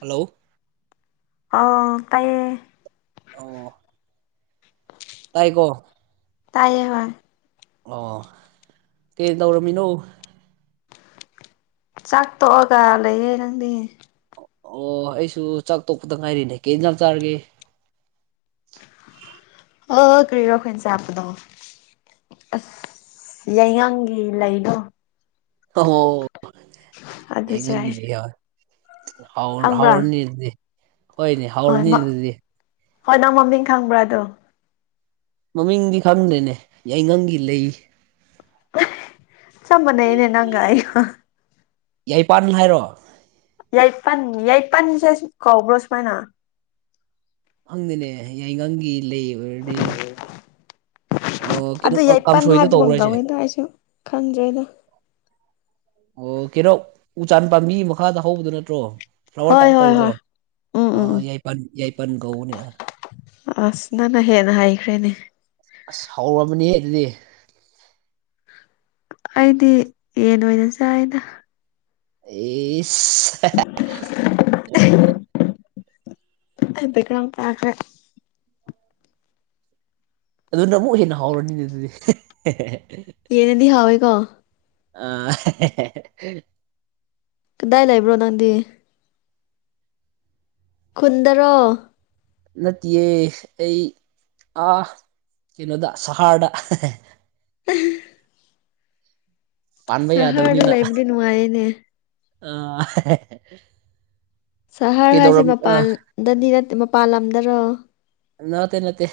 hello ꯑ ꯇꯥꯏꯌꯦ ꯑꯣ ꯇꯥꯏꯀꯣ ꯇꯥꯏꯌꯦꯕ ꯑꯣ ꯀꯩ ꯇꯧꯔꯝꯃꯤꯅꯣ ꯆꯥꯛ ꯇꯣꯛꯑꯒ ꯂꯩꯌꯦꯦ ꯅꯪꯗꯤ ꯑꯣ ꯑꯩꯁꯨ ꯆꯥꯛ ꯇꯣꯛꯄꯗ ꯉꯥꯏꯔꯤꯅꯦ ꯀꯦ ꯏꯟꯖ ꯆꯥꯔꯒꯦ ꯑ ꯀꯔꯤꯔꯈꯁꯦꯄꯗꯣ ꯑꯁ ꯌꯥꯏꯉꯪꯒꯤ ꯂꯩꯅꯣ ꯑꯣ ꯑꯗꯨ ꯆꯥꯏ ꯌꯦꯡꯉꯒ ꯌ ꯍꯥꯎ ꯈꯪꯕ꯭ꯔꯥ ꯍꯔꯅꯤ ꯏꯅꯤ ꯍꯣꯏꯅꯦ ꯍꯣꯏ ꯍꯧꯔꯅꯤ ꯃ ꯑꯗꯨꯗꯤ ꯍꯣꯏ ꯅꯪ ꯃꯃꯤꯡ ꯈꯪꯕ꯭ꯔꯥꯗꯣ ꯃꯃꯤꯡꯗꯤ ꯈꯪꯗ꯭ꯔꯦꯅꯦ ꯌꯥꯏꯉꯪꯒꯤ ꯂꯩ ꯆꯃ ꯅꯩꯅ ꯅ ꯉꯥꯏꯣ ꯌꯥꯏꯄꯥꯥꯟꯅꯤ ꯍꯥꯏꯔꯣ ꯌꯥꯏꯄꯜ ꯌꯥꯏꯄꯟꯁꯦ ꯀꯧꯕ꯭ꯔꯣ ꯁꯨꯃꯥꯏꯅ ꯑꯪꯗꯅꯦ ꯌꯥꯏꯉꯪꯒꯤ ꯂꯩ ꯑꯣꯏꯔꯗꯤ ꯑꯣ ꯀꯩꯅꯣ ꯑꯗꯨ ꯌꯥꯏꯄꯟ ꯀꯥꯡꯁꯣꯏꯗ ꯍꯥꯏꯕꯒꯨꯝ ꯇꯧ꯭ꯔꯁꯦ ꯇꯧꯋꯤꯗ ꯑꯩꯁꯨ ꯈꯪꯗ꯭ꯔꯦꯗ ꯑꯣ ꯀꯩꯅꯣ ꯎ ꯆꯥꯟ ꯄꯥꯝꯕꯤ ꯃꯈꯥꯗ ꯍꯧꯕꯗꯨꯣ ꯅꯠꯇ꯭ꯔꯣ ꯐ꯭ꯂꯥꯋꯔ ꯍꯣꯏ ꯇꯥꯏꯞ ꯍꯣꯏ ꯇꯧꯕꯗꯣ ꯍꯣꯏ ꯎꯝ ꯎꯝ ꯌꯥꯏꯄꯜ ꯌꯥꯏꯄꯜ ꯀꯧꯕꯅꯦ ꯑꯁ ꯅꯪꯅ ꯍꯦꯟꯅ ꯍꯥꯏꯈ꯭ꯔꯦꯅꯦ ꯑꯁ ꯍꯧꯔꯕꯅꯦ ꯑꯗꯨꯗꯤ ꯑꯩꯗꯤ ꯌꯦꯟ ꯑꯣꯏꯅ ꯆꯥꯏꯅ ꯑꯦ ꯑꯗꯨꯀ ꯅꯥꯡ ꯄꯥꯈꯦ ꯑꯗꯨꯅ ꯑꯃꯨꯛ ꯍꯦꯟꯅ ꯍꯧꯔꯅꯤꯅꯦ ꯑꯗꯨꯗꯤ ꯌꯦ ꯅꯗꯤ ꯍꯋꯦꯒꯣ ꯑ ꯀꯗꯥꯏ ꯂꯩꯕ꯭ꯔꯣ ꯅꯪꯗꯤ ꯈꯨꯟꯗ꯭ꯔ ꯅꯠꯇꯦ ꯑꯩ ꯑ ꯀꯩꯅꯣꯗ ꯁꯍꯥꯗ ꯎꯝ ꯄꯥꯟꯕ ꯁꯍꯔꯗ ꯂꯩꯕꯗꯤ ꯅꯨꯡꯉꯥꯏꯌꯦꯅꯦ ꯑ ꯁꯍꯔ ꯍꯥꯏꯁꯦ ꯃꯄꯥꯟꯗꯗꯤ ꯅꯠꯇ ꯃꯄꯥꯟ ꯂꯝꯗꯔꯣ ꯅꯠꯇꯦ ꯅꯠꯇꯦ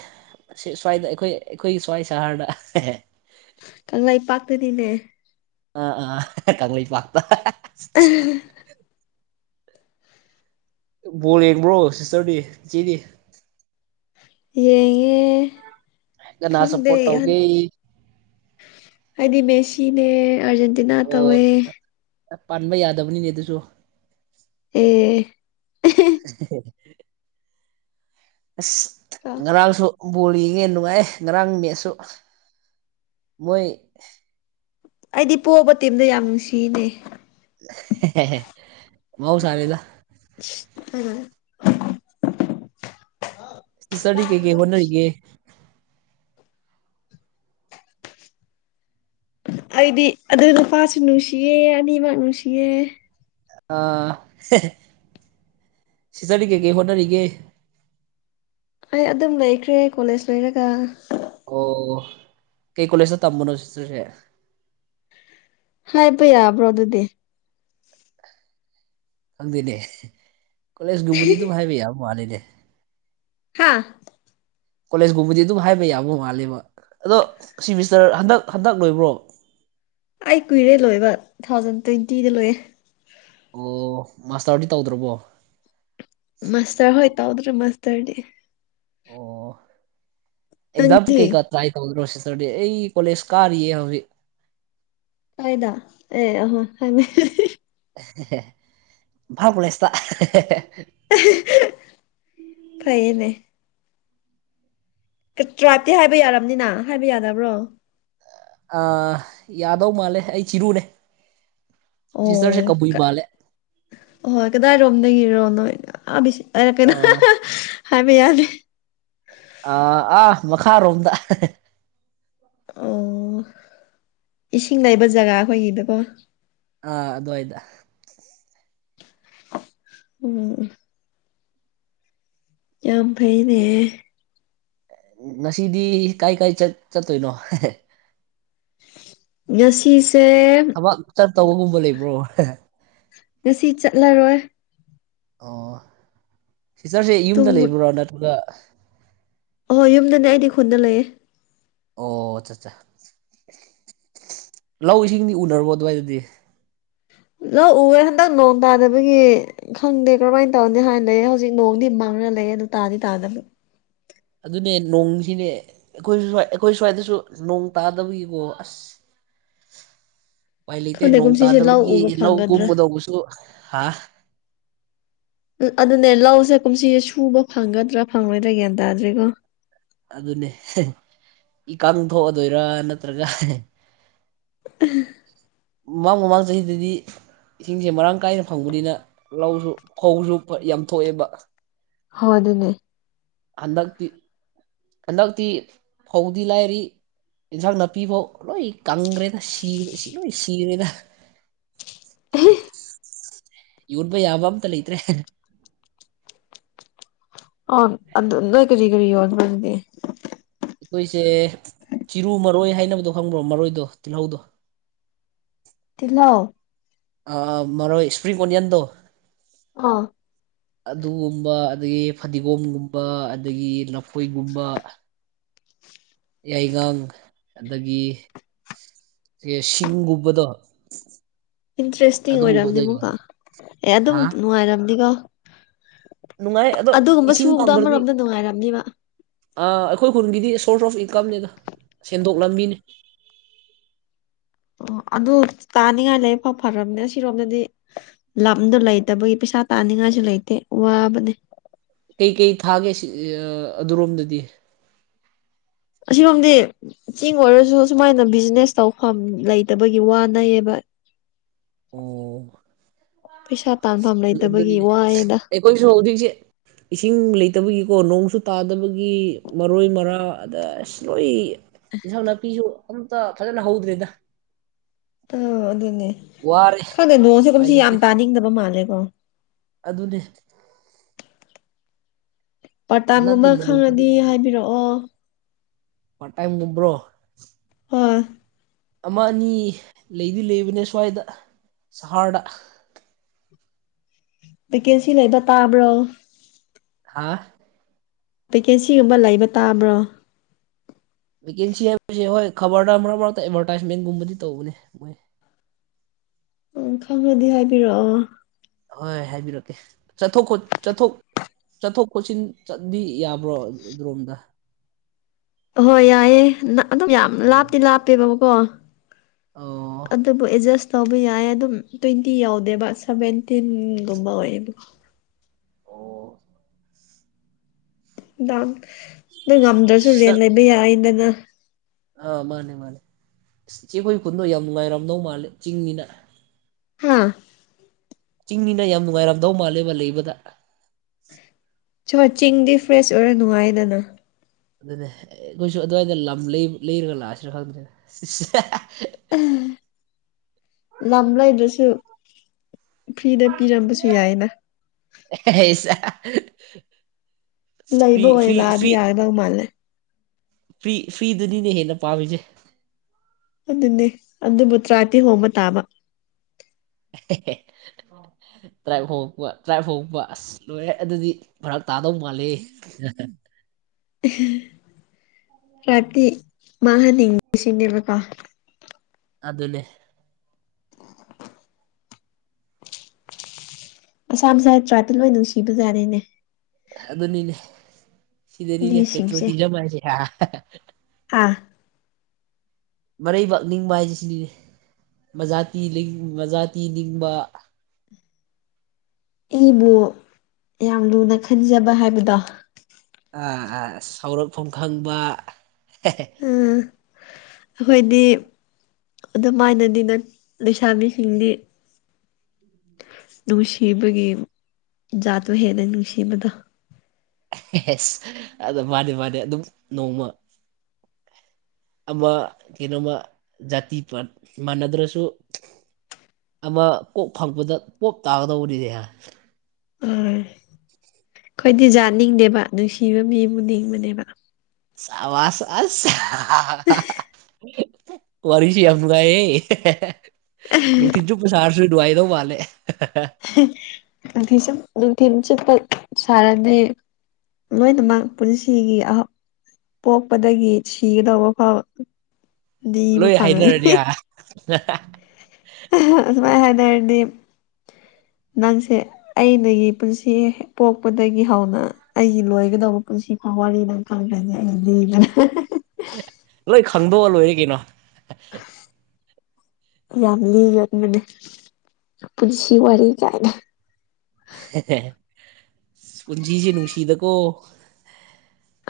ꯁ꯭ꯋꯥꯏꯗ ꯑꯩꯈꯣꯏ ꯑꯩꯈꯣꯏꯒꯤ ꯁ꯭ꯋꯥꯏ ꯁꯍꯔꯗ ꯀꯪꯂꯥꯏ ꯄꯥꯛꯇꯗꯤꯅꯦ ꯀꯪꯂꯂꯤ ꯄꯥꯗ ꯎꯝ ꯕꯣꯜ ꯌꯦꯡꯕ꯭ꯔꯣ ꯁꯤꯁꯇꯔꯗꯤ ꯏꯆꯦꯗꯤ ꯌꯦꯡꯉꯦ ꯀꯅꯥ ꯈꯪꯗꯦ ꯁꯞꯄꯣꯔꯠ ꯇꯧꯒꯦ ꯍꯥꯏꯗꯤꯃꯦꯁ ꯆꯤꯅꯦ ꯑꯔꯖꯦꯟꯇꯤꯅꯥ ꯑꯣ ꯇꯧꯋꯦ ꯑꯠꯆꯥ ꯑꯠꯆꯥ ꯄꯥꯟꯕ ꯌꯥꯗꯕꯅꯤꯅꯦ ꯑꯗꯨꯁꯨ ꯑꯦ ꯑꯁ ꯉꯗꯥꯁꯨ ꯕꯣꯜ ꯌꯦꯡꯉꯦ ꯅꯨꯡꯉꯥꯏ ꯉꯔꯥꯡ ꯃꯦꯠꯁꯨ ꯃꯣꯏ ꯑꯩꯗꯤ ꯄꯣꯛꯕ ꯇꯦꯝꯗ ꯌꯥꯝ ꯅꯨꯡꯁꯤꯅꯦ ꯃꯎꯁꯔꯦꯗ ꯍꯦ ꯁꯔꯤꯀꯒꯤ ꯍꯟꯅꯔꯤꯒ ꯑꯩꯗꯤ ꯑꯗꯨ ꯅꯨꯄꯥꯁꯨ ꯅꯨꯡꯁꯤꯌꯦ ꯑꯅꯤꯃꯛ ꯅꯨꯡꯁꯤꯌꯦ ꯑꯥ ꯁꯤꯖꯔꯤꯒꯦ ꯀꯦ ꯍꯣꯅꯔꯤꯒꯦ ꯑꯩ ꯑꯗꯨꯝ ꯂꯩꯈ꯭ꯔꯦ ꯀꯣꯂꯦꯖ ꯂꯩꯣꯏꯔꯒ ꯑꯣ ꯀꯩ ꯀꯣꯂꯦꯖꯇ ꯇꯝꯕꯅꯣ ꯁꯤꯁꯦ ꯍꯥꯏ ꯄ ꯌꯥꯕ꯭ꯔꯣ ꯑꯗꯨꯗꯤ ꯈꯪꯗꯦꯅꯦ ꯀꯣꯂꯦꯖꯒꯨꯝꯕꯗꯤ ꯑꯗꯨꯝ ꯍꯥꯏꯕ ꯌꯥꯕ ꯃꯥꯂꯅꯦ ꯍꯥꯥ ꯀꯣꯂꯦꯖꯀꯨꯝꯕꯗꯤ ꯑꯗꯨꯝ ꯍꯥꯏꯕ ꯌꯥꯕ ꯃꯥꯂꯦꯕ ꯑꯗꯣ ꯁꯤ ꯃꯤꯁꯇꯔ ꯍꯟꯗꯛ ꯍꯟꯗꯛ ꯂꯣꯏꯕ꯭ꯔꯣꯕ ꯑꯩ ꯀꯨꯏꯔꯦ ꯂꯣꯏꯕ ꯇꯨ ꯊꯥꯎꯖꯟ ꯇ꯭ꯋꯦꯟꯇꯤꯗ ꯂꯣꯏꯌꯦꯦ ꯑꯣ ꯃꯥꯁꯇꯔꯗꯤ ꯇꯧꯗ꯭ꯔꯕꯣ ꯃꯥꯁꯇꯔ ꯍꯣꯏ ꯇꯧꯗ꯭ꯔꯣ ꯃꯥꯁꯇꯔꯗꯤ ꯑꯣ ꯑꯦꯛꯖꯥꯝ ꯇ ꯅꯪꯗꯤ ꯀꯩꯀ ꯇ꯭ꯔꯥꯏ ꯇꯧ꯭ꯔꯣ ꯑꯩ ꯀꯣꯂꯦꯖ ꯀꯥꯔ ꯍꯧꯕꯤ ꯀꯗ ꯑꯦ ꯍꯥꯏ ꯐꯥꯎ ꯂꯩꯁꯇ ꯐꯥꯏꯅꯦ ꯇ꯭ꯔꯥꯏꯞꯇꯤ ꯍꯥꯏꯕ ꯌꯥꯔꯕꯅꯤꯅ ꯍꯥꯏꯕ ꯌꯥꯗꯕ꯭ꯔꯣ ꯑ ꯌꯥꯗꯧ ꯃꯥꯜꯂꯦ ꯑꯩ ꯆꯤꯔꯨꯅꯦ ꯁꯤꯁꯇꯔꯁꯦ ꯑꯣ ꯀꯕꯨꯏ ꯃꯥꯜꯂꯦ ꯑꯣ ꯀꯗꯥꯏ ꯗ ꯀꯤꯔꯣꯔꯅ ꯑꯥ ꯍꯥꯏꯕ ꯌꯥꯗꯦ ꯑꯥ ꯑꯥ ꯃꯈꯥꯔꯣꯝꯗ ꯑꯣ ꯏꯁꯤꯡ ꯂꯩꯕ ꯖꯒꯥ ꯑꯩꯈꯣꯏꯒꯤꯗꯀꯣ ꯑ ꯑꯗꯨꯗ ꯍꯣꯏꯗ ꯎꯝ ꯌꯥꯝ ꯐꯩꯅꯦ ꯉꯁꯤꯗꯤ ꯀꯥꯏ ꯀꯥꯏ ꯆꯠꯇꯣꯏꯅꯣ ꯉꯁꯤꯁꯦ ꯊꯕꯛ ꯆꯠ ꯇꯧꯕꯒꯨꯝꯕ ꯂꯩꯕ꯭ꯔꯣ ꯉꯁꯤ ꯆꯠꯂꯔꯣꯏ ꯑꯣ ꯁꯤꯆꯔꯁꯦ ꯇꯨꯝ ꯌꯨꯝꯗ ꯂꯩꯕ꯭ꯔꯣ ꯅꯠꯇ꯭ꯔꯒ ꯑꯍꯣꯏ ꯌꯨꯝꯗꯅꯦ ꯑꯩꯗꯤ ꯈꯨꯗ ꯂꯩꯌꯦꯦ ꯑꯣ ꯑꯆꯥ ꯑꯠꯆꯥ ꯂꯧ ꯏꯁꯤꯡꯗꯤ ꯎꯅꯔꯕꯣ ꯑꯗꯨꯋꯥꯏꯗꯗꯤ ꯂꯧꯥꯛꯎꯋꯦ ꯍꯟꯗꯛ ꯅꯣꯡ ꯇꯥꯗꯕꯒꯤ ꯈꯪꯗꯦ ꯀꯔꯝꯍꯥꯏꯅ ꯇꯧꯅꯤ ꯍꯥꯏꯥꯟꯅ ꯂꯩ ꯍꯧꯖꯤꯛ ꯅꯣꯡꯗꯤ ꯃꯥꯡꯅ ꯂꯩ ꯑꯗꯨ ꯇꯥꯗꯤ ꯇꯥꯗꯕꯤ ꯑꯗꯨꯅꯦ ꯅꯣꯡꯁꯤꯅꯦ ꯑꯩꯈꯣꯏ ꯁ ꯑꯩꯈꯣꯏ ꯁ꯭ꯋꯥꯏꯗꯁꯨ ꯅꯣꯡ ꯇꯥꯗꯕꯒꯤꯀꯣ ꯑꯁ [inaudible] [unintelligible] ꯎꯄꯥꯏ ꯂꯩꯇꯦ ꯈꯪꯗꯦ ꯅꯣꯡ ꯀꯨꯝꯁꯤꯁꯦ ꯂꯧ ꯇꯥꯗꯕꯒꯤ ꯎꯕ ꯂꯧ ꯐꯪꯒꯗ꯭ꯔꯥ ꯀꯨꯝꯕꯗꯧꯕꯁꯨ ꯍꯥ ꯑꯗꯨꯅꯦ ꯂꯧꯁꯦ ꯀꯨꯝꯁꯤꯁꯦ ꯁꯨꯕ ꯐꯪꯒꯗ꯭ꯔꯥ ꯐꯪꯂꯣꯏꯗ꯭ꯔꯥ ꯒ꯭ꯌꯥꯟ ꯇꯥꯗ꯭ꯔꯤꯀꯣ ꯑꯗꯨꯅꯦ ꯏꯀ ꯊꯣꯛꯑꯗꯣꯏꯔ ꯅꯠꯇ꯭ꯔꯒ ꯃꯃꯥꯡ ꯃꯃꯥꯡ ꯆꯍꯤꯗꯗꯤ ꯏꯁꯤꯡꯁꯦ ꯃꯔꯥꯡ ꯀꯥꯏꯅ ꯐꯪꯕꯅꯤꯅ ꯂꯧꯁꯨ ꯈꯧꯁꯨ ꯌꯥꯝ ꯊꯣꯛꯑꯦꯕ ꯍ ꯑꯗꯨꯅꯦ ꯍꯟꯗꯛꯇꯤ ꯍꯟꯗꯛꯇꯤ ꯐꯧꯗꯤ ꯂꯥꯏꯔꯤ ꯏꯟꯁꯥꯡ ꯅꯥꯄꯤ ꯐꯥꯎ ꯂꯣꯏ ꯀꯪꯈ꯭ꯔꯦꯗ ꯁꯤ ꯁꯤ ꯂꯣꯏ ꯁꯤꯔꯦꯗ [unintelligible] [inaudible] ꯌꯔꯕ ꯌꯥꯕ ꯑꯝꯇ ꯂꯩꯇ꯭ꯔꯦ ꯑ ꯑꯗꯨ ꯅ ꯀꯔꯤ ꯀꯔꯤ ꯌꯣꯗꯤ ꯑꯩꯈꯣꯏꯁꯦ ꯆꯤꯔꯨ ꯃꯔꯣꯏ ꯍꯥꯏꯅꯕꯗꯣ ꯈꯪꯕ꯭ꯔꯣ ꯃꯔꯣꯏꯗꯣ ꯇꯤꯜꯍꯧꯗꯣ ꯇꯤꯜꯅꯍꯣ ꯑꯥ ꯃꯔ ꯏꯁꯄ꯭ꯔꯔꯤ ꯑꯣꯅꯤꯌꯟꯗ ꯑꯥ ꯑꯗꯨꯒꯨꯝꯕ ꯑꯗꯨꯗꯒꯤ ꯐꯗꯤꯒꯣꯝꯒꯨꯝꯕ ꯑꯗꯨꯗꯒꯤ ꯂꯐꯣꯏꯒꯨꯝꯕ ꯌꯥꯏꯉꯪ ꯑꯗꯒꯤ ꯑꯦ ꯁꯤꯤ ꯎꯕꯗꯣ ꯏꯟꯇꯔꯦꯁꯇꯤꯡ ꯑꯣꯏꯔꯝꯅꯦ ꯑꯃꯨꯛꯀꯣ ꯑꯦ ꯑꯗꯨꯝ ꯍꯥ ꯅꯨꯡꯉꯥꯏꯔꯝꯅꯤꯀꯣ ꯅꯨꯡꯉꯥꯏ ꯑꯗꯣ ꯑꯗꯨꯒꯨꯝꯕ ꯏꯁꯤꯡ ꯁꯨꯕꯗꯣ ꯄꯗ꯭ꯔꯗꯤ ꯑꯃꯔꯣꯝꯗ ꯅꯨꯡꯉꯥꯏꯔꯝꯅꯤꯕ ꯑꯩꯈꯣꯏ ꯈꯨꯟꯒꯤꯗꯤ ꯁꯣꯔꯁ ꯑꯣꯐ ꯏꯟꯀꯝꯅꯤꯗ ꯁꯦꯟꯗꯣꯛ ꯂꯝꯕꯤꯅꯤ [inaudible] ꯑꯣ ꯑꯗꯨ ꯇꯥꯅꯤꯡꯉꯥꯏ ꯂꯩꯐꯥꯎ ꯐꯔꯕꯅꯦ ꯁꯤꯔꯣꯝꯗꯗꯤ ꯂꯝꯗꯣ ꯂꯩꯇꯕꯒꯤ ꯄꯩꯁꯥ ꯇꯥ ꯅꯤꯡꯉꯥꯏꯁꯨ ꯂꯩꯇꯦ ꯋꯥꯕꯅꯦ ꯀꯩꯀꯩ ꯊꯥꯒꯦ ꯁꯤ ꯑꯗꯨꯔꯣꯝꯗꯗꯤ ꯑꯁꯤꯒꯨꯝꯝꯗꯤ ꯆꯤꯡ ꯑꯣꯏꯔꯁꯨ ꯁꯨꯃꯥꯏꯅ ꯕꯤꯖꯤꯅꯦꯁ ꯇꯧꯐꯝ ꯂꯩꯇꯕꯒꯤ ꯋꯥꯅꯩꯌꯦꯕ ꯑꯣ ꯄꯩꯁꯥ ꯇꯥꯟꯐꯝ ꯅꯦ ꯂꯩꯇꯕꯒꯤ ꯋꯥꯏꯑꯦꯗ ꯑꯩ ꯀꯣꯏꯁꯨ ꯍꯧꯗꯤꯁꯦ ꯏꯁꯤꯡ ꯂꯩꯇꯕꯒꯤꯀꯣ ꯅꯣꯡꯁꯨ ꯇꯥꯗꯕꯒꯤ ꯃꯔꯣꯏ ꯃꯔꯥ ꯑꯗ ꯑꯁ ꯂꯣꯏ ꯏꯟꯁꯥꯡ ꯅꯥꯄꯤꯁꯨ ꯑꯝꯇ ꯐꯖꯅ ꯍꯧꯗ꯭ꯔꯦꯗ ꯑꯥ ꯑꯗꯨꯅꯦ ꯋꯥꯔꯦ ꯈꯪꯗꯦ ꯅꯣꯡꯁꯦ ꯎꯄꯥꯏ ꯀꯨꯝꯁꯤ ꯌꯥꯝ ꯂꯩꯇꯦ ꯇꯥꯅꯤꯡꯗꯕ ꯃꯥꯜꯂꯦꯀꯣ ꯑꯗꯨꯅꯦ ꯍꯟꯗꯛꯀꯤ ꯄ꯭ꯔꯇꯥꯝꯒꯨꯝꯕ ꯅꯣꯡꯁꯤꯗꯤ ꯈꯪꯉꯗꯤ ꯍꯥꯏꯕꯤꯔꯛꯑꯣ ꯄꯥꯏꯝ ꯃꯕ꯭ꯔꯣ ꯍ ꯑꯃ ꯑꯅꯤ ꯂꯩꯗꯤ ꯂꯩꯕꯅꯦ ꯁ꯭ꯋꯥꯏꯗ ꯁꯍꯔꯗ ꯚꯦꯀꯦꯟꯁꯤ ꯂꯩꯕ ꯇꯥꯕ꯭ꯔꯣ ꯍꯥꯥ ꯚꯦꯀꯦꯟꯁꯤꯒꯨꯝꯕ ꯂꯩꯕ ꯇꯥꯕ꯭ꯔꯣ ꯚꯦꯀꯦꯟꯁꯤ ꯍꯥꯏꯕꯕꯁꯤꯦ ꯍꯣꯏ ꯈꯕꯔꯗ ꯃꯔꯛ ꯃꯔꯛꯇ ꯑꯦꯗꯚꯔꯇꯥꯏꯁꯃꯦꯟꯒꯨꯝꯕꯗꯤ ꯇꯧꯕꯅꯦ ꯃꯣꯏ ꯎ ꯈꯪꯉꯗꯤ ꯍꯥꯏꯕꯤꯔꯛꯑꯣ ꯍꯣꯏ ꯍꯥꯏꯕꯤꯔꯛꯀꯦ ꯆꯠꯊꯣꯛꯣ ꯆꯠꯊꯣꯛ ꯆꯠꯊꯣꯛ ꯆꯣꯠꯁꯤꯟ ꯆꯠꯗꯤ ꯌꯥꯕ꯭ꯔꯣ ꯑꯗꯨꯔꯣꯝꯗ ꯑꯍꯣꯏ ꯌꯥꯏꯑꯦ ꯑꯗꯨꯝ ꯌꯥꯝ ꯑꯣ ꯂꯥꯞꯇꯤ ꯂꯥꯞꯄꯦꯕꯕꯀꯣ ꯑꯣ ꯑꯗꯨꯕꯨ ꯑꯦꯖꯁ ꯇꯧꯕ ꯌꯥꯏ ꯑꯗꯨꯝ ꯇ꯭ꯋꯦꯟꯇꯤ ꯌꯥꯎꯗꯦꯕ ꯁꯚꯦꯟꯇꯤꯟꯒꯨꯝꯕ ꯑꯣꯏꯌꯦꯕ ꯑꯣ ꯅ ꯉꯝꯗ꯭ꯔꯁꯨ ꯔꯦꯟ ꯁꯥꯔ ꯂꯩꯕ ꯌꯥꯏꯗꯅ ꯑꯥ ꯃꯥꯅꯦ ꯃꯥꯅꯦ ꯆꯦꯈꯣꯏ ꯈꯨꯟꯗꯣ ꯌꯥꯝ ꯅꯨꯡꯉꯥꯏꯔꯝꯅꯧ ꯃꯥꯂꯦ ꯆꯤꯡꯅꯤꯅ ꯍꯥꯥ ꯆꯤꯡꯅꯤꯅ ꯌꯥꯝ ꯅꯨꯡꯉꯥꯏꯔꯝꯗꯧ ꯃꯥꯜꯂꯦ ꯃꯥ ꯂꯩꯕꯗ ꯁ ꯆꯤꯡꯗꯤ ꯐ꯭ꯔꯦꯁ ꯑꯣꯏꯔ ꯅꯨꯡꯉꯥꯏꯗꯅ ꯑꯗꯨꯅꯦ ꯑꯦ ꯅꯣꯏꯁꯨ ꯑꯗꯨꯋꯥꯏꯗ ꯂꯝ ꯂꯩꯔꯒ ꯂꯥꯛꯑꯁꯤꯅ ꯈꯪꯗ꯭ꯔꯦ [inaudible] ꯂꯝꯝꯕ꯭ꯂ ꯏꯗꯁꯨ ꯐ꯭ꯔꯤꯗ ꯄꯤꯔꯝꯕꯁꯨ ꯌꯥꯏꯅ [inaudible] ꯐ꯭ꯔꯤ ꯂꯩꯕ ꯑꯣꯏ ꯐ꯭ꯔꯤ ꯂꯥꯛꯑꯗꯤ ꯌꯥꯒꯗꯧ ꯃꯥꯜꯂꯦ ꯐꯤ ꯐꯤꯗꯨꯅꯤꯅꯦ ꯍꯦꯟꯅ ꯄꯥꯝꯃꯤꯁꯦ ꯑꯗꯨꯅꯦ ꯑꯗꯨꯕꯨ ꯇꯔꯥꯇꯤ ꯍꯣꯡꯕ ꯇꯥꯕ [inaudible] ꯇ꯭ꯔꯥꯏꯕ ꯍꯉꯛꯄ ꯇ꯭ꯔꯥꯏꯞ ꯍꯉꯛꯄ ꯑꯁ ꯂꯣꯏꯔꯦ ꯑꯗꯨꯗꯤ ꯐꯔꯛ ꯇꯥꯗꯧ ꯃꯥꯂꯦ ꯔꯥꯇ ꯃꯥꯍꯅꯤꯡꯁꯤꯡꯅꯦꯦꯕꯀꯣ ꯑꯗꯨꯗ ꯂꯩꯦ ꯑꯁꯥꯝ ꯁꯥꯇ꯭ꯔꯥꯇ ꯂꯣꯏ ꯅꯨꯡꯁꯤꯕꯖꯥꯠꯅꯤꯅꯦ ꯑꯗꯨꯅꯤꯅꯦ ꯁꯤꯗꯅꯤꯅꯦ ꯄꯦꯇ꯭ꯔꯣꯜ ꯃꯤꯁꯤꯡꯁꯦ ꯊꯤꯔꯝꯃꯁꯦ ꯑꯥ ꯃꯔꯩꯕꯥꯛ ꯅꯤꯡꯕ ꯍꯥꯏꯁꯤ ꯁꯤꯗꯤꯅꯦ ꯃꯖꯥꯇꯤ ꯃꯖꯥꯇꯤ ꯂꯤꯡꯕ ꯑꯩꯕꯨ ꯌꯥꯝ ꯂꯨꯅ ꯈꯟꯖꯕ ꯍꯥꯏꯕꯗꯣ ꯁꯥꯎꯔꯛꯐꯝ ꯈꯪꯕ ꯎꯝ ꯑꯩꯈꯣꯏꯗꯤ ꯑꯗꯨꯃꯥꯏꯅꯅꯤ ꯅ ꯂꯩꯁꯥꯕꯤꯁꯤꯡꯗꯤ ꯅꯨꯡꯁꯤꯕꯒꯤ ꯖꯥꯠ ꯍꯦꯟꯅ ꯅꯨꯡꯁꯤꯕꯗ ꯑꯦꯁ ꯑꯗ ꯃꯥꯅꯦ ꯃꯥꯅꯦ ꯑꯗꯨꯝ ꯅꯣꯡꯃ ꯑꯃ ꯀꯩꯅꯣꯃ ꯖꯥꯇꯤ ꯄꯠ ꯃꯥꯟꯅꯗ꯭ꯔꯁꯨ ꯑꯃ ꯀꯣꯛ ꯐꯪꯄꯗ ꯀꯣꯞ ꯇꯥꯒꯗꯧꯕꯔꯤꯅꯦ ꯑꯩꯈꯣꯏꯗꯤꯖꯥꯠꯅꯤꯡꯗꯦꯕ ꯅꯨꯡꯁꯤꯕ ꯃꯤ ꯑꯃ ꯅꯤꯡꯕꯅꯦꯕ ꯁꯋꯥꯁ ꯑ ꯋꯥꯔꯤꯔꯤꯁꯤ ꯌꯥꯝꯒ ꯅ ꯊꯤꯖꯨ ꯄꯁꯥꯔꯁꯨꯏ ꯗꯋꯥꯏꯗ ꯃꯥꯂꯦ ꯎꯊ ꯆ ꯑꯗꯨ ꯊꯤꯟ ꯆꯠꯄ ꯁꯥꯔꯅꯤ ꯂꯣꯏꯅꯃꯛ ꯄꯨꯟꯁꯤꯒꯤ ꯄꯣꯛꯄꯗꯒꯤ ꯁꯤꯒꯗꯧꯕ ꯐꯥꯎꯗꯤ ꯏꯕ ꯐꯪꯪꯂꯅꯤ ꯑ ꯃꯥꯏ ꯍꯥꯏꯅꯗꯤ [unintelligible] [inaudible] ꯅꯪꯁꯦ ꯑꯩꯅꯒꯤ ꯄꯨꯟꯁꯤ ꯄꯣꯛꯄꯗꯒꯤ ꯍꯧꯅ ꯑꯩꯒꯤ ꯂꯣꯏꯒꯗꯧꯕ ꯄꯨꯟꯁꯤ ꯍꯋꯥꯗꯦꯕ ꯂꯣꯏ ꯈꯪꯗꯧꯕ ꯂꯣꯏꯔꯦ ꯀꯩꯅꯣ ꯌꯥꯝ ꯂꯤꯒꯕꯅꯦ ꯄꯨꯟꯁꯤ ꯋꯥꯔꯤ ꯀꯥꯏꯅ ꯄꯨꯟꯁꯤꯁꯦ ꯅꯨꯡꯁꯤꯗꯀꯣ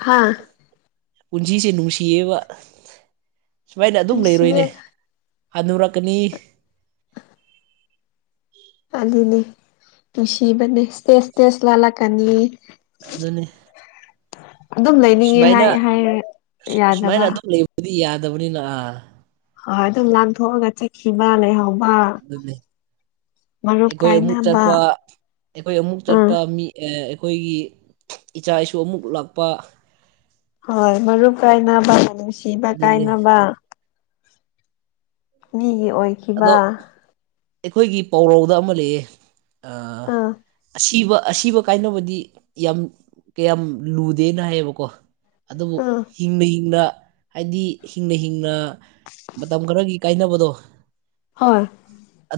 ꯍꯥꯥ ꯄꯨꯟꯁꯤꯁꯦ ꯅꯨꯡꯁꯤꯌꯦꯕ ꯁꯨꯃꯥꯏꯅ ꯑꯗꯨꯝ ꯅꯨꯡꯁꯤꯌꯦ ꯂꯩꯔꯣꯏꯅꯦ ꯍꯅꯨꯔꯛꯀꯅꯤ ꯑꯗꯨꯅꯦ ꯅꯨꯡꯁꯤꯕꯅꯦ ꯢꯁꯇꯦꯁ ꯢꯁꯇꯦꯁ ꯂꯥꯟꯂꯛ ꯀꯅꯤ ꯑꯗꯨꯅꯤ ꯑꯗꯨꯝ ꯂꯩꯅꯤꯡꯉꯦ ꯁꯨꯃꯥꯏꯅ ꯍꯥꯏ ꯍꯥꯏꯔ ꯁꯨꯃꯥꯏꯅ ꯌꯥꯗꯕ ꯑꯗꯨꯝ ꯂꯩꯕꯗꯤ ꯌꯥꯗꯕꯅꯤꯅ ꯑ ꯍ ꯑꯗꯨꯝ ꯂꯥꯟꯊꯣꯛꯑꯒ ꯆꯠꯈꯤꯕ ꯂꯩꯍꯥꯎ ꯑꯗꯨꯗꯤ ꯑꯩꯈꯣꯏ ꯑꯃꯨꯛ ꯀꯥꯏꯅꯕ ꯆꯠꯄ ꯑꯩꯈꯣꯏ ꯑꯃꯨꯛ ꯎꯝ ꯆꯠꯄ ꯃꯤ ꯑꯩꯈꯣꯏꯒꯤ ꯏꯆꯥ ꯏꯁꯨ ꯑꯃꯨꯛ ꯂꯥꯛꯄ ꯍꯣꯏ ꯃꯔꯨ ꯀꯥꯏꯅꯕ ꯅꯨꯡꯁꯤꯕ ꯑꯗꯨꯅꯦ ꯀꯥꯏꯅꯕ ꯃꯤꯒꯤ ꯑꯣꯏꯈꯤꯕ ꯑꯗꯣ ꯑꯩꯈꯣꯏꯒꯤ ꯄꯥꯎꯔꯧꯗ ꯑꯃ ꯂꯩꯌꯦ ꯑꯥ ꯑꯁꯤꯕ ꯑꯁꯤꯕ ꯀꯥꯏꯅꯕꯗꯤ ꯌꯥꯝ ꯀꯌꯥꯝ ꯂꯨꯗꯦꯅ ꯍꯥꯏꯌꯦꯕꯀꯣ ꯑꯗꯨꯕꯨ ꯑꯥ ꯍꯤꯡꯅ ꯍꯤꯡꯅ ꯍꯥꯏꯗꯤ ꯍꯤꯡꯅ ꯍꯤꯡꯅ ꯃꯇꯝ ꯈꯔꯒꯤ ꯀꯥꯏꯅꯕꯗꯣ ꯍꯣꯏ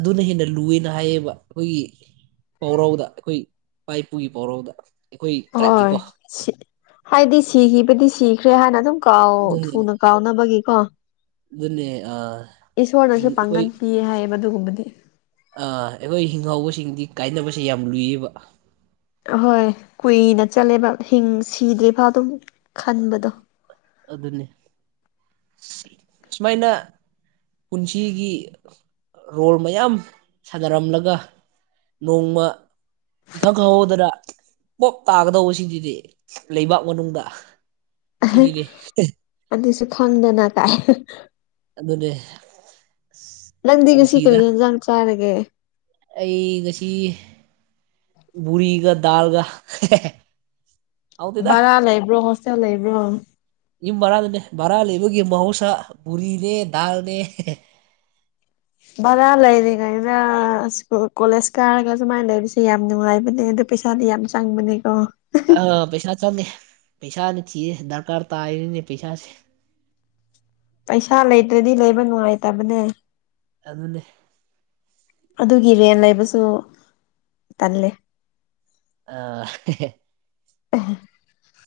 ꯑꯗꯨꯅ ꯍꯦꯟꯅ ꯂꯨꯑꯦꯅ ꯍꯥꯏꯌꯦꯕ ꯑꯩꯈꯣꯏꯒꯤ ꯄꯥꯎꯔꯧꯗ ꯑꯩꯈꯣꯏ ꯏꯄꯥ ꯏꯄꯨꯒꯤ ꯄꯥꯎꯔꯧꯗ ꯑꯩꯈꯣꯏ ꯍꯣꯏ ꯇ꯭ꯔꯥꯏꯞꯀꯤꯀꯣ ꯍꯥꯏꯗꯤ ꯁꯤꯈꯤꯕꯗꯤ ꯁꯤꯈ꯭ꯔꯦ ꯍꯥꯏꯅ ꯑꯗꯨꯝ ꯀꯥꯎ ꯑꯗꯨꯅꯦ ꯊꯨꯅ ꯀꯥꯎꯅꯕꯒꯤꯀꯣ ꯑꯗꯨꯅꯦ ꯑ ꯏꯁꯣꯔꯅꯁꯨ ꯍꯤꯡ ꯄꯥꯡꯒꯟ ꯄꯤꯌꯦ ꯍꯥꯏꯌꯦꯕ ꯑꯗꯨꯒꯨꯝꯕꯗꯤ ꯑꯥ ꯑꯩꯈꯣꯏ ꯍꯤꯡꯍꯧꯕꯁꯤꯡꯗꯤ ꯀꯥꯏꯅꯕꯁꯦ ꯌꯥꯝ ꯂꯨꯏꯌꯦꯕ ꯑꯍꯣꯏ ꯀꯨꯏꯅ ꯆꯠꯂꯦꯕ ꯍꯤꯡ ꯁꯤꯗ꯭ꯔꯤꯐ ꯑꯗꯨꯝ ꯈꯟꯕꯗꯣ ꯑꯗꯨꯅꯤ ꯁꯨꯃꯥꯏꯅ ꯄꯨꯟꯁꯤꯒꯤ ꯔꯣꯜ ꯃꯌꯥꯝ ꯁꯥꯟꯅꯔꯝꯂꯒ ꯅꯣꯡꯃ ꯏꯈꯪ ꯈꯪꯍꯧꯗꯅ ꯄꯣꯞ ꯇꯥꯒꯗꯧꯕꯁꯤꯡꯁꯤꯗꯤ ꯂꯩꯕꯥꯛ ꯃꯅꯨꯡꯗ ꯁꯤꯅꯤꯅꯦ ꯑꯗꯨꯁꯨ ꯈꯪꯗꯅ ꯇꯥꯏ ꯑꯗꯅꯦ ꯅꯪꯗꯤ ꯉꯁꯤ ꯀꯔꯤ ꯌꯦꯟꯖꯥꯡ ꯆꯥꯔꯒꯦ ꯑꯩ ꯉꯁꯤ ꯕꯨꯔꯤ ꯒ ꯗꯥꯜ ꯀ ꯕꯔꯥ ꯂꯩꯕ꯭ꯔꯣ ꯍꯣꯁꯇꯦꯜ ꯂꯩ ꯂꯩꯕ꯭ꯔꯣ ꯌꯨꯝ ꯔꯥꯗꯅꯦ ꯕꯔꯥ ꯂꯩꯕꯒꯤ ꯃꯍꯧꯁꯥ ꯄꯨꯕꯨꯔꯤꯅꯦ ꯗꯥꯜꯅꯦ ꯚꯔꯥ ꯂꯩꯔꯤꯉꯩꯗꯀꯨꯜ ꯀꯣꯂꯦꯖ ꯀꯥꯔꯒ ꯁꯨꯃꯥꯏꯅ ꯂꯩꯔꯤꯁꯦ ꯌꯥꯝ ꯅꯨꯡꯉꯥꯏꯕꯅꯦ ꯑꯗꯨꯗ ꯄꯩꯁꯥꯗꯤ ꯌꯥꯝ ꯆꯪꯕꯅꯦꯀꯣ ꯑꯥ ꯄꯩꯁꯥ ꯆꯪꯉꯦ ꯄꯩꯁꯥꯅꯤ ꯊꯤꯌꯦꯦ ꯗꯔꯀꯥꯔ ꯇꯥꯏꯔꯤꯅꯦ ꯄꯩꯁꯥꯁꯦ [unintelligible] ꯄꯩꯁꯥ ꯂꯩꯇ꯭ꯔꯗꯤ ꯂꯩꯕ ꯅꯨꯡꯉꯥꯏꯇꯕꯅꯦ ꯑꯗꯨ ꯅꯦ ꯑꯗꯨꯒꯤ ꯔꯦꯟ ꯂꯩꯕꯁꯨ ꯇꯜꯂꯦ ꯑ [unintelligible]